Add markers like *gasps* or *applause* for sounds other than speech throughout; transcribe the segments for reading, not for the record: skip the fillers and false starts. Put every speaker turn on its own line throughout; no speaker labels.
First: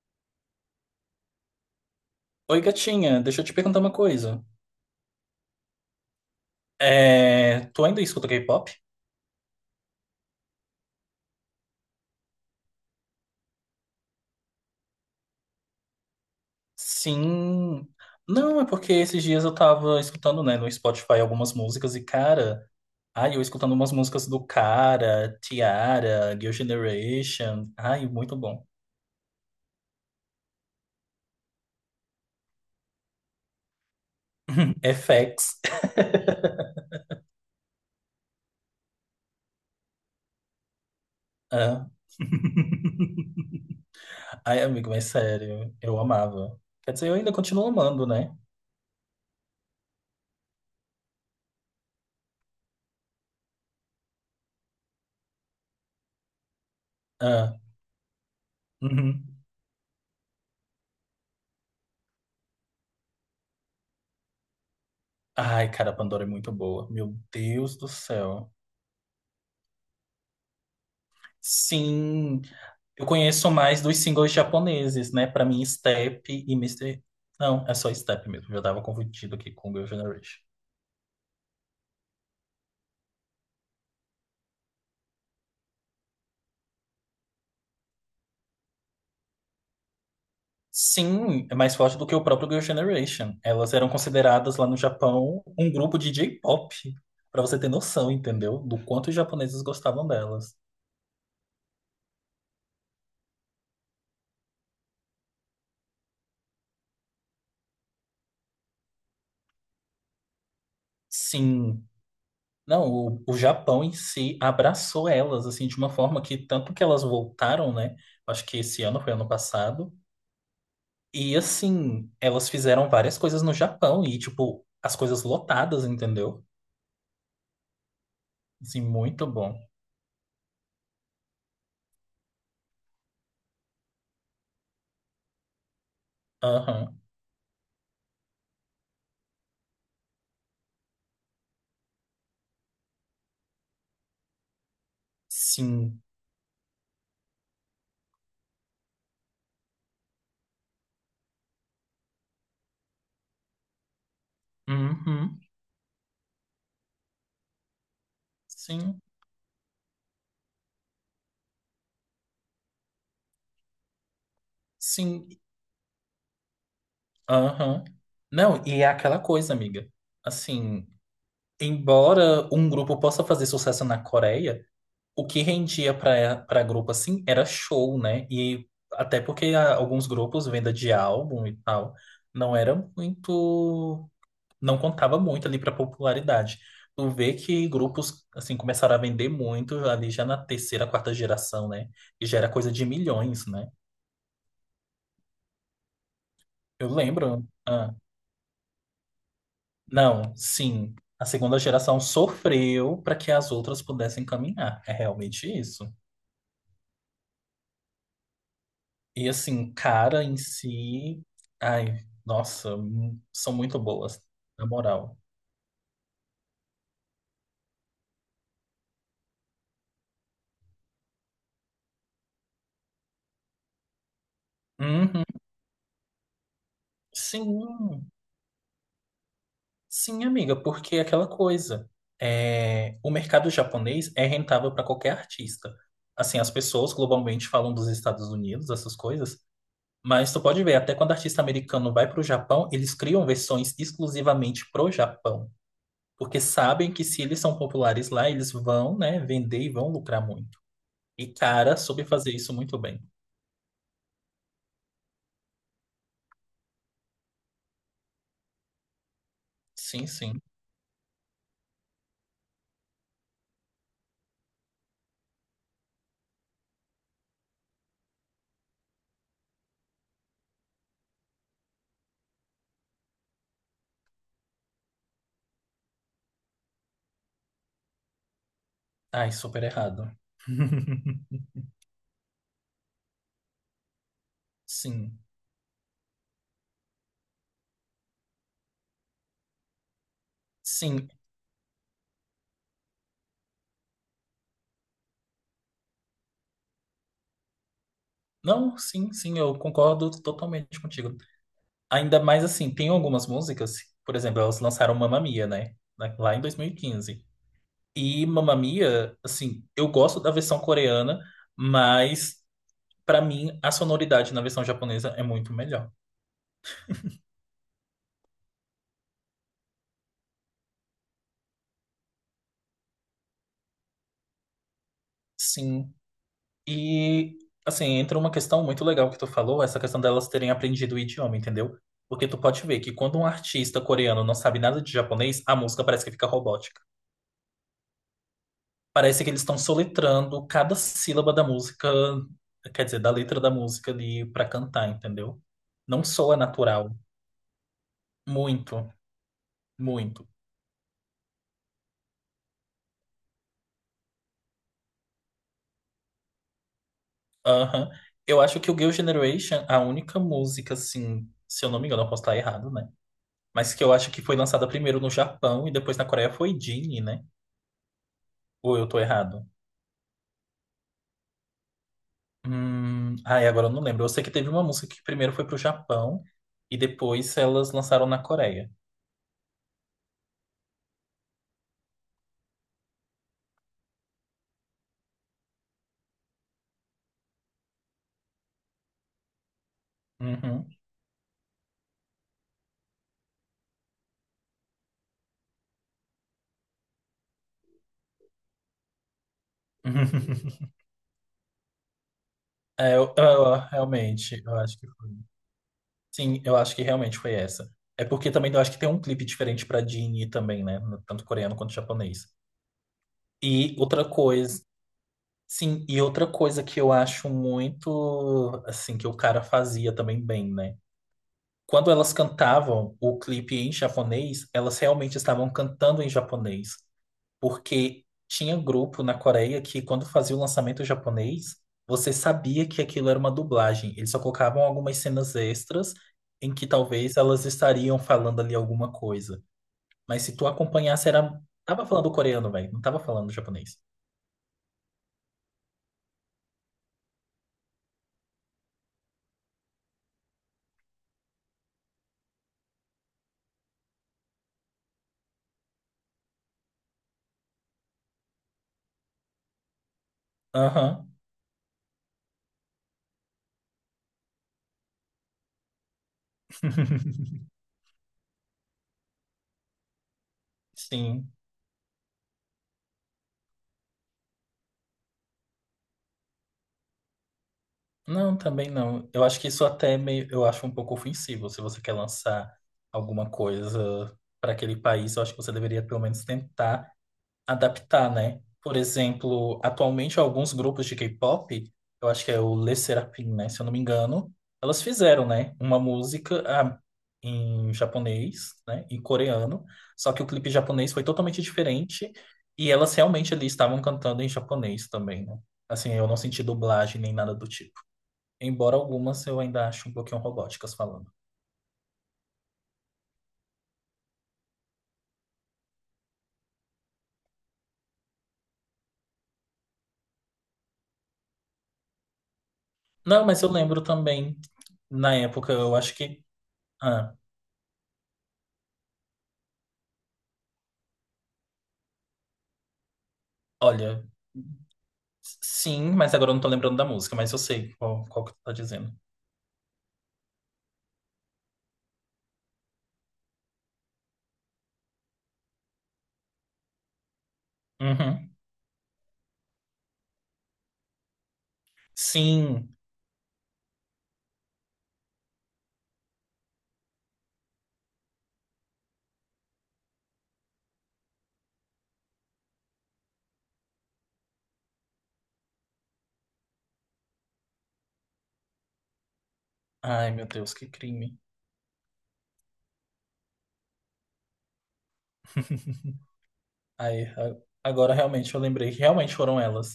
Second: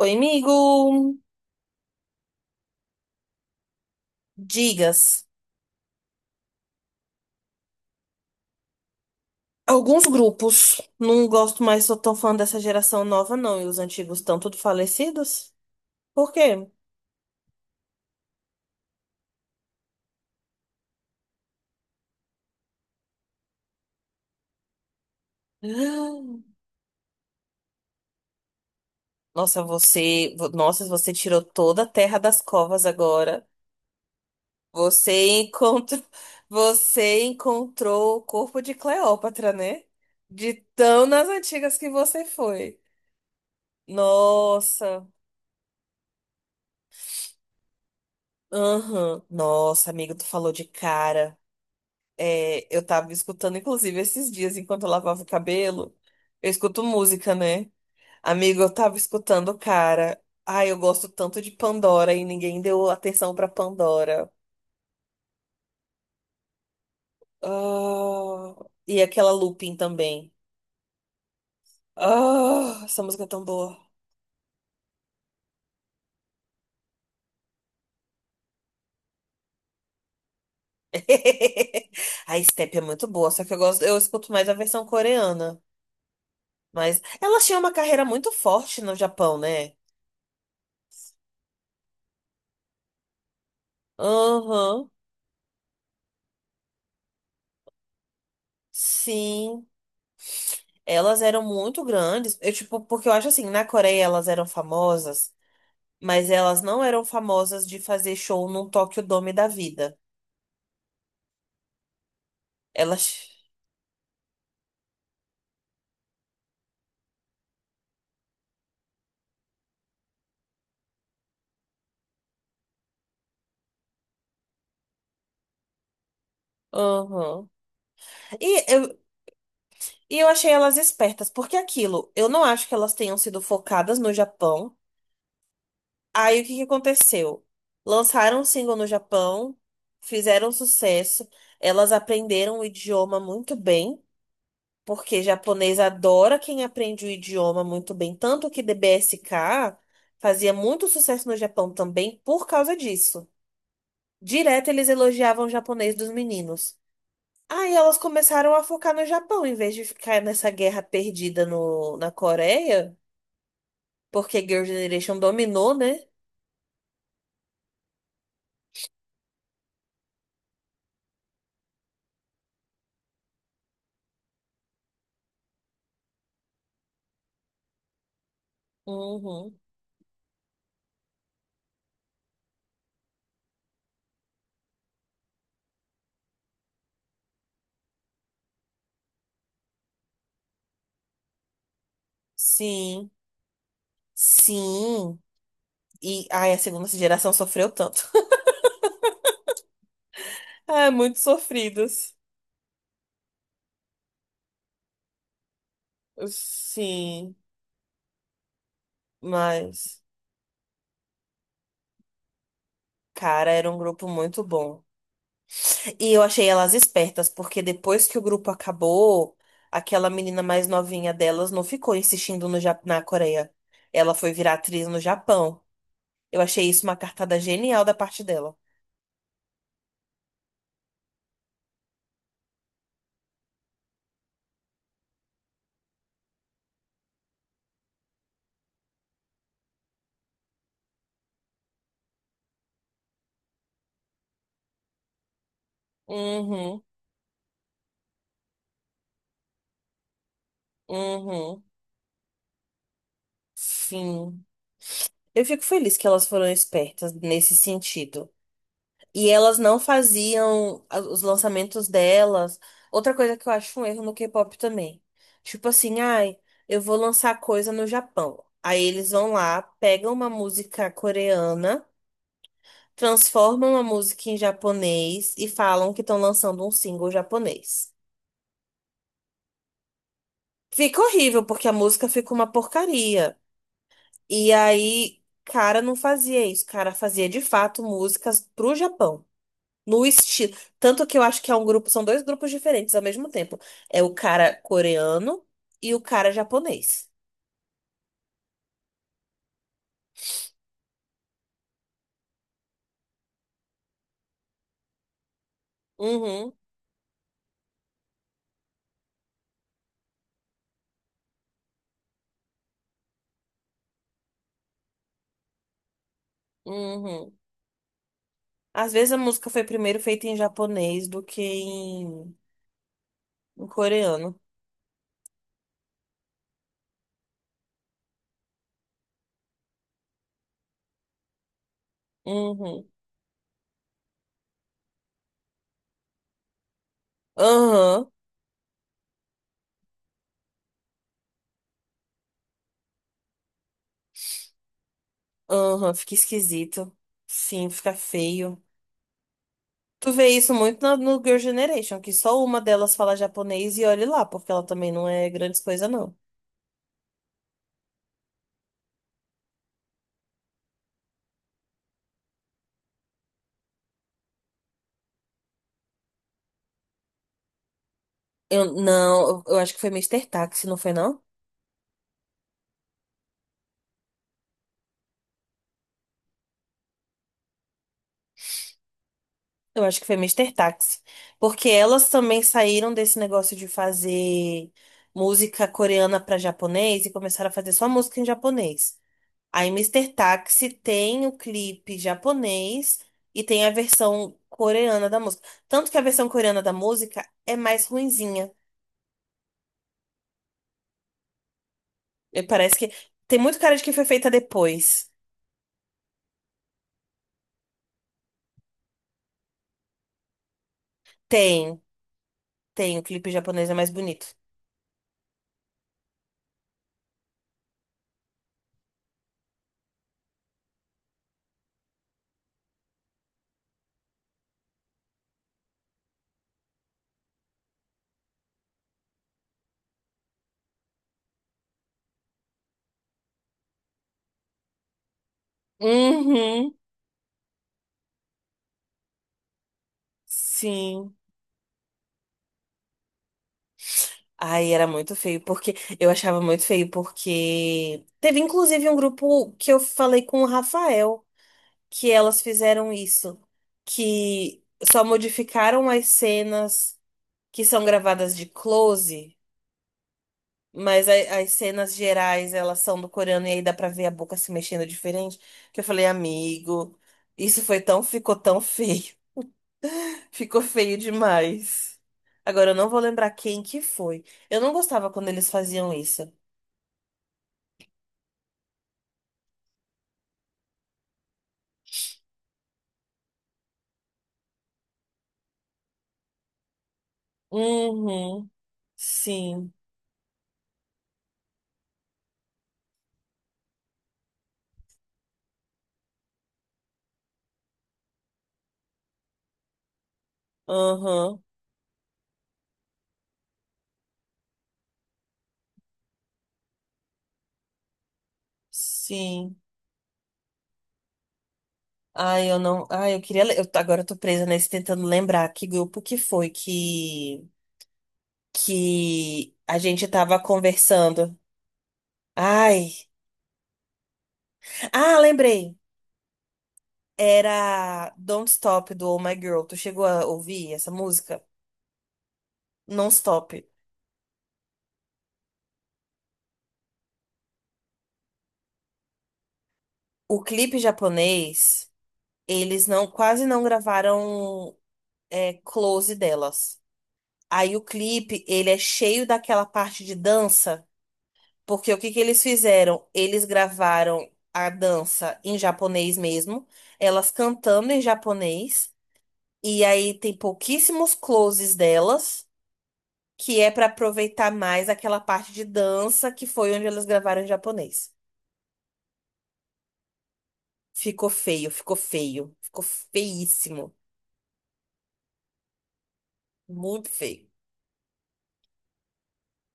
Oi, amigo.
Oi, gatinha, deixa eu te perguntar uma coisa.
Digas.
É, tu ainda escuta K-pop?
Alguns grupos, não gosto mais, sou tão fã dessa geração nova, não. E os antigos estão tudo falecidos? Por quê?
Sim. Não, é porque esses dias eu tava escutando, né, no Spotify algumas músicas e, cara, ai, eu escutando umas músicas do Cara, Tiara,
*gasps*
Girl Generation. Ai, muito bom.
Nossa, nossa, você tirou toda a terra das covas agora. Você
FX.
encontrou. *laughs*
*laughs*
Você encontrou o corpo de Cleópatra, né? De tão nas antigas
Ah.
que você foi.
*laughs* Ai, amigo, mas
Nossa.
sério, eu amava. Quer dizer, eu ainda continuo amando, né?
Aham. Nossa, amigo, tu falou de cara. É, eu tava escutando, inclusive, esses dias, enquanto eu lavava o cabelo, eu escuto música,
Ah.
né? Amigo, eu tava
Uhum.
escutando, o cara. Ai, eu gosto tanto de Pandora e ninguém deu atenção pra Pandora.
Ai, cara, a Pandora é muito boa. Meu Deus do céu.
Ah, e aquela Lupin também.
Sim,
Ah, essa
eu
música é tão
conheço
boa.
mais dos singles japoneses, né? Pra mim, Step e mister. Não, é só Step mesmo. Eu já tava confundido aqui com Girl Generation.
*laughs* A Step é muito boa, só que eu escuto mais a versão coreana. Mas ela tinha uma carreira muito forte no Japão, né?
Sim, é mais forte do que o próprio Girl Generation. Elas eram consideradas lá no
Aham,
Japão um grupo de J-pop. Pra você ter noção, entendeu? Do quanto os japoneses
sim.
gostavam delas.
Elas eram muito grandes. Eu, tipo, porque eu acho assim, na Coreia elas eram famosas, mas elas não eram famosas de fazer show num Tokyo Dome da vida.
Sim. Não, o,
Elas.
o Japão em si abraçou elas, assim, de uma forma que tanto que elas voltaram, né? Acho que esse ano foi ano passado. E assim, elas fizeram várias coisas no Japão e, tipo, as coisas lotadas, entendeu?
*laughs* Aham. E
Assim,
eu,
muito bom.
e eu achei elas espertas, porque aquilo, eu não acho que elas tenham sido focadas no Japão. Aí o que que
Aham.
aconteceu? Lançaram um single no Japão, fizeram sucesso, elas aprenderam o idioma muito bem. Porque japonês
Sim.
adora quem aprende o idioma muito bem. Tanto que DBSK fazia muito sucesso no Japão também por causa disso. Direto eles
Uhum.
elogiavam o japonês dos meninos. Aí elas começaram a focar
Sim.
no Japão, em vez de ficar nessa guerra perdida no, na Coreia, porque Girl Generation
Sim.
dominou, né?
Aham. Não, e é aquela coisa, amiga. Assim, embora um grupo possa fazer sucesso na Coreia, o que rendia pra para grupo assim era show, né? E até porque
Uhum.
alguns grupos, venda de álbum e tal, não era muito. Não contava muito ali para popularidade. Tu vê que grupos assim começaram a vender muito ali já na terceira, quarta geração, né? E já era coisa de
Sim,
milhões, né?
sim. E ai, a segunda
Eu
geração
lembro.
sofreu tanto. *laughs*
Não,
Ah,
sim.
muito
A segunda geração
sofridos.
sofreu para que as outras pudessem caminhar. É realmente isso.
Sim,
E assim,
mas.
cara em si, ai, nossa,
Cara,
são
era um
muito
grupo
boas,
muito
na
bom.
moral.
E eu achei elas espertas, porque depois que o grupo acabou, aquela menina mais novinha delas não ficou insistindo no Ja- na Coreia. Ela foi virar atriz no
Uhum,
Japão. Eu achei isso uma cartada genial da
sim.
parte dela.
Sim, amiga, porque é aquela coisa. É, o mercado japonês é rentável para qualquer artista. Assim, as pessoas globalmente falam dos Estados Unidos, essas coisas, mas tu pode ver, até quando artista americano vai para o Japão, eles criam versões exclusivamente pro Japão, porque
Uhum,
sabem que se eles são populares lá, eles vão, né, vender e vão lucrar muito. E
uhum.
cara, soube fazer isso muito bem.
Sim. Eu fico feliz que elas foram espertas nesse sentido. E elas não
Sim, sim.
faziam os lançamentos delas. Outra coisa que eu acho um erro no K-pop também. Tipo assim, ai, eu vou lançar coisa no Japão. Aí eles vão lá, pegam uma música coreana, transformam a música em japonês e falam que estão lançando um single japonês.
Ai, super errado.
Fica horrível, porque
*laughs*
a música fica uma porcaria. E
Sim,
aí, cara não fazia isso. Cara fazia de fato músicas pro Japão. No estilo. Tanto
sim.
que eu acho que é um grupo, são dois grupos diferentes ao mesmo tempo. É o cara coreano e o cara japonês.
Não, sim, sim, eu concordo totalmente contigo. Ainda mais assim, tem algumas músicas, por exemplo, elas lançaram Mamma Mia, né? Lá em
Uhum,
2015. E quinze. E Mamma Mia, assim, eu gosto da versão coreana, mas pra mim a sonoridade na versão japonesa é muito melhor.
uhum. Às vezes a música foi primeiro feita em japonês do que em coreano.
Sim. E assim, entra uma questão muito legal que tu falou, essa questão delas terem aprendido o idioma, entendeu? Porque tu pode ver
Uhum.
que quando um artista coreano não sabe nada de japonês, a música parece que fica robótica.
Aham,
Parece que eles estão soletrando cada sílaba da música, quer dizer, da letra da música ali pra cantar, entendeu?
aham,
Não
fica
soa
esquisito.
natural.
Sim, fica feio.
Muito,
Tu
muito.
vê isso muito no Girl Generation, que só uma delas fala japonês e olhe lá, porque ela também não é grande coisa, não.
Aham. Eu acho que o Girl Generation, a única música, assim, se eu não me engano, eu posso estar errado, né? Mas que eu acho que foi lançada primeiro no Japão e depois na Coreia foi Genie, né? Ou eu tô errado?
Eu acho que foi Mister Taxi, não foi, não?
Agora eu não lembro. Eu sei que teve uma música que primeiro foi pro Japão e depois elas lançaram na Coreia.
Eu acho que foi Mister Taxi. Porque elas também saíram desse negócio de fazer música coreana para japonês e começaram a fazer só música em japonês. Aí Mister
Uhum.
Taxi tem o clipe japonês e tem a versão coreana da música. Tanto que a versão coreana da música é mais ruinzinha.
*laughs*
E parece que
É,
tem muito cara de que foi feita
realmente, eu acho
depois.
que foi. Sim, eu acho que realmente foi essa. É porque também eu acho que tem um clipe diferente pra Dini também, né? Tanto coreano quanto
Tem,
japonês.
tem, o clipe japonês é
E
mais
outra
bonito.
coisa, sim, e outra coisa que eu acho muito, assim, que o cara fazia também bem, né? Quando elas cantavam o clipe em japonês, elas realmente estavam cantando em japonês. Porque tinha grupo na Coreia que, quando fazia o lançamento japonês, você sabia que aquilo era uma dublagem. Eles só colocavam algumas cenas extras em que
Uhum,
talvez elas estariam falando ali alguma coisa. Mas se tu acompanhasse,
sim.
era... Tava falando coreano, velho. Não tava falando japonês.
Ai, era muito feio, porque eu achava muito feio, porque teve inclusive um grupo que eu falei com o Rafael, que elas fizeram isso, que só modificaram as cenas que são gravadas de close, mas
Aham,
as cenas gerais elas são do coreano e aí dá pra ver a boca se mexendo diferente, que eu falei, amigo,
*laughs*
ficou tão feio, *laughs* ficou feio
sim.
demais. Agora eu não vou lembrar quem que foi. Eu não gostava quando eles faziam isso.
Não, também não. Eu acho que isso até é meio... Eu acho um pouco ofensivo. Se você quer lançar alguma coisa para aquele país, eu acho que você deveria pelo menos tentar adaptar, né?
Uhum,
Por exemplo,
sim,
atualmente alguns grupos de K-pop, eu acho que é o Le Serafim, né? Se eu não me engano, elas fizeram, né? Uma música em japonês, né? Em coreano, só que o clipe japonês foi totalmente
aham,
diferente e elas realmente ali estavam cantando em japonês também, né? Assim, eu não senti dublagem nem nada do tipo. Embora algumas eu
sim.
ainda acho um pouquinho robóticas falando.
Ai, eu não. Ai, eu queria. Le- Eu, agora eu tô presa nesse tentando lembrar que grupo que foi que a gente tava conversando. Ai.
Não, mas eu lembro também, na
Ah,
época, eu
lembrei.
acho que. Ah,
Era Don't Stop do Oh My Girl. Tu chegou a ouvir essa música? Non Stop.
olha. Sim, mas agora eu não tô lembrando da música, mas eu sei qual que tu tá dizendo.
O clipe japonês, eles quase não gravaram é, close delas. Aí o
Uhum.
clipe, ele é cheio daquela parte de dança. Porque o que que eles
Sim.
fizeram? Eles gravaram a dança em japonês mesmo, elas cantando em japonês, e aí tem pouquíssimos closes delas, que é pra aproveitar mais aquela parte de dança que foi onde elas gravaram em japonês.
Ai, meu Deus, que crime.
Ficou feio, ficou feio, ficou feíssimo,
*laughs* Aí,
muito
a-
feio.
Agora realmente eu lembrei que realmente foram elas.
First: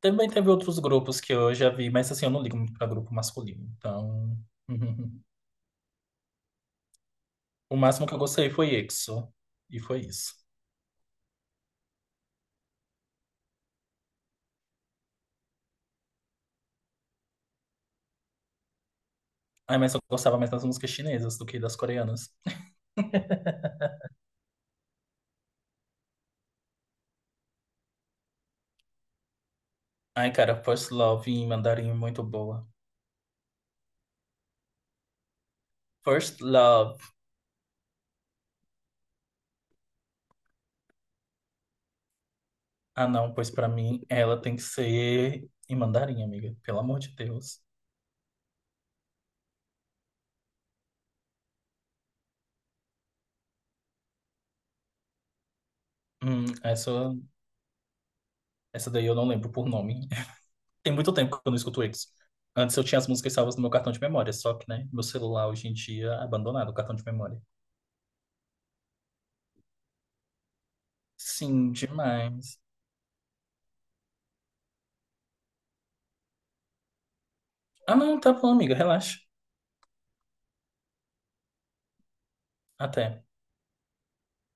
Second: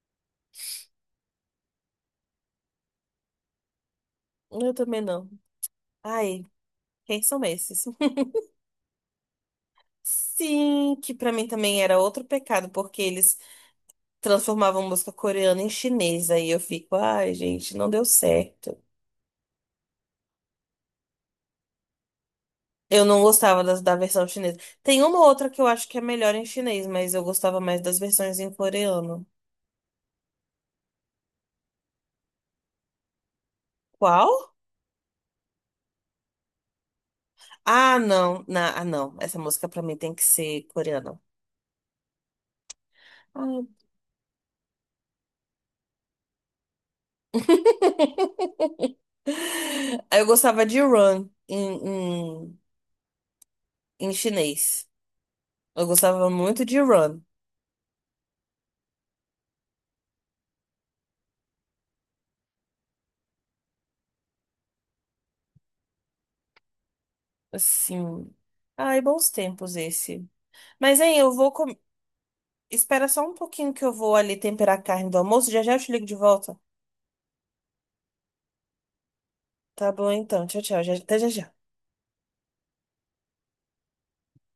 Também teve outros grupos que eu já vi, mas assim, eu não ligo muito pra grupo masculino. Então,
Eu também
*laughs*
não. Ai, quem são
o
esses?
máximo que eu
*laughs*
gostei foi EXO. E foi isso.
Sim, que pra mim também era outro pecado, porque eles transformavam música coreana em chinesa. E eu fico, ai, gente, não deu certo.
Ai, mas eu gostava mais das músicas chinesas do que das coreanas.
Eu não gostava
*laughs*
da versão chinesa. Tem uma outra que eu acho que é melhor em chinês, mas eu gostava mais das versões em coreano.
Ai, cara, First Love em mandarim é muito boa.
Qual?
First Love.
Ah, não. Essa música pra mim tem que ser coreana.
Ah, não, pois
Ah.
pra mim ela tem que ser em mandarim, amiga. Pelo amor de Deus.
*laughs* Eu gostava de Run em, em chinês. Eu gostava
Hum,
muito de
essa,
Run.
essa daí eu não lembro por nome. *laughs* Tem muito tempo que eu não escuto eles. Antes eu tinha as músicas salvas no meu cartão de memória, só que, né, meu celular hoje em dia é abandonado o cartão de memória.
Assim. Ai, bons tempos esse. Mas, hein, eu vou. Com-
Sim, demais.
Espera só um pouquinho que eu vou ali temperar a carne do almoço. Já já eu te ligo de volta.
Ah, não, tá bom, amiga, relaxa.
Tá bom, então. Tchau, tchau. Até já já.
Até.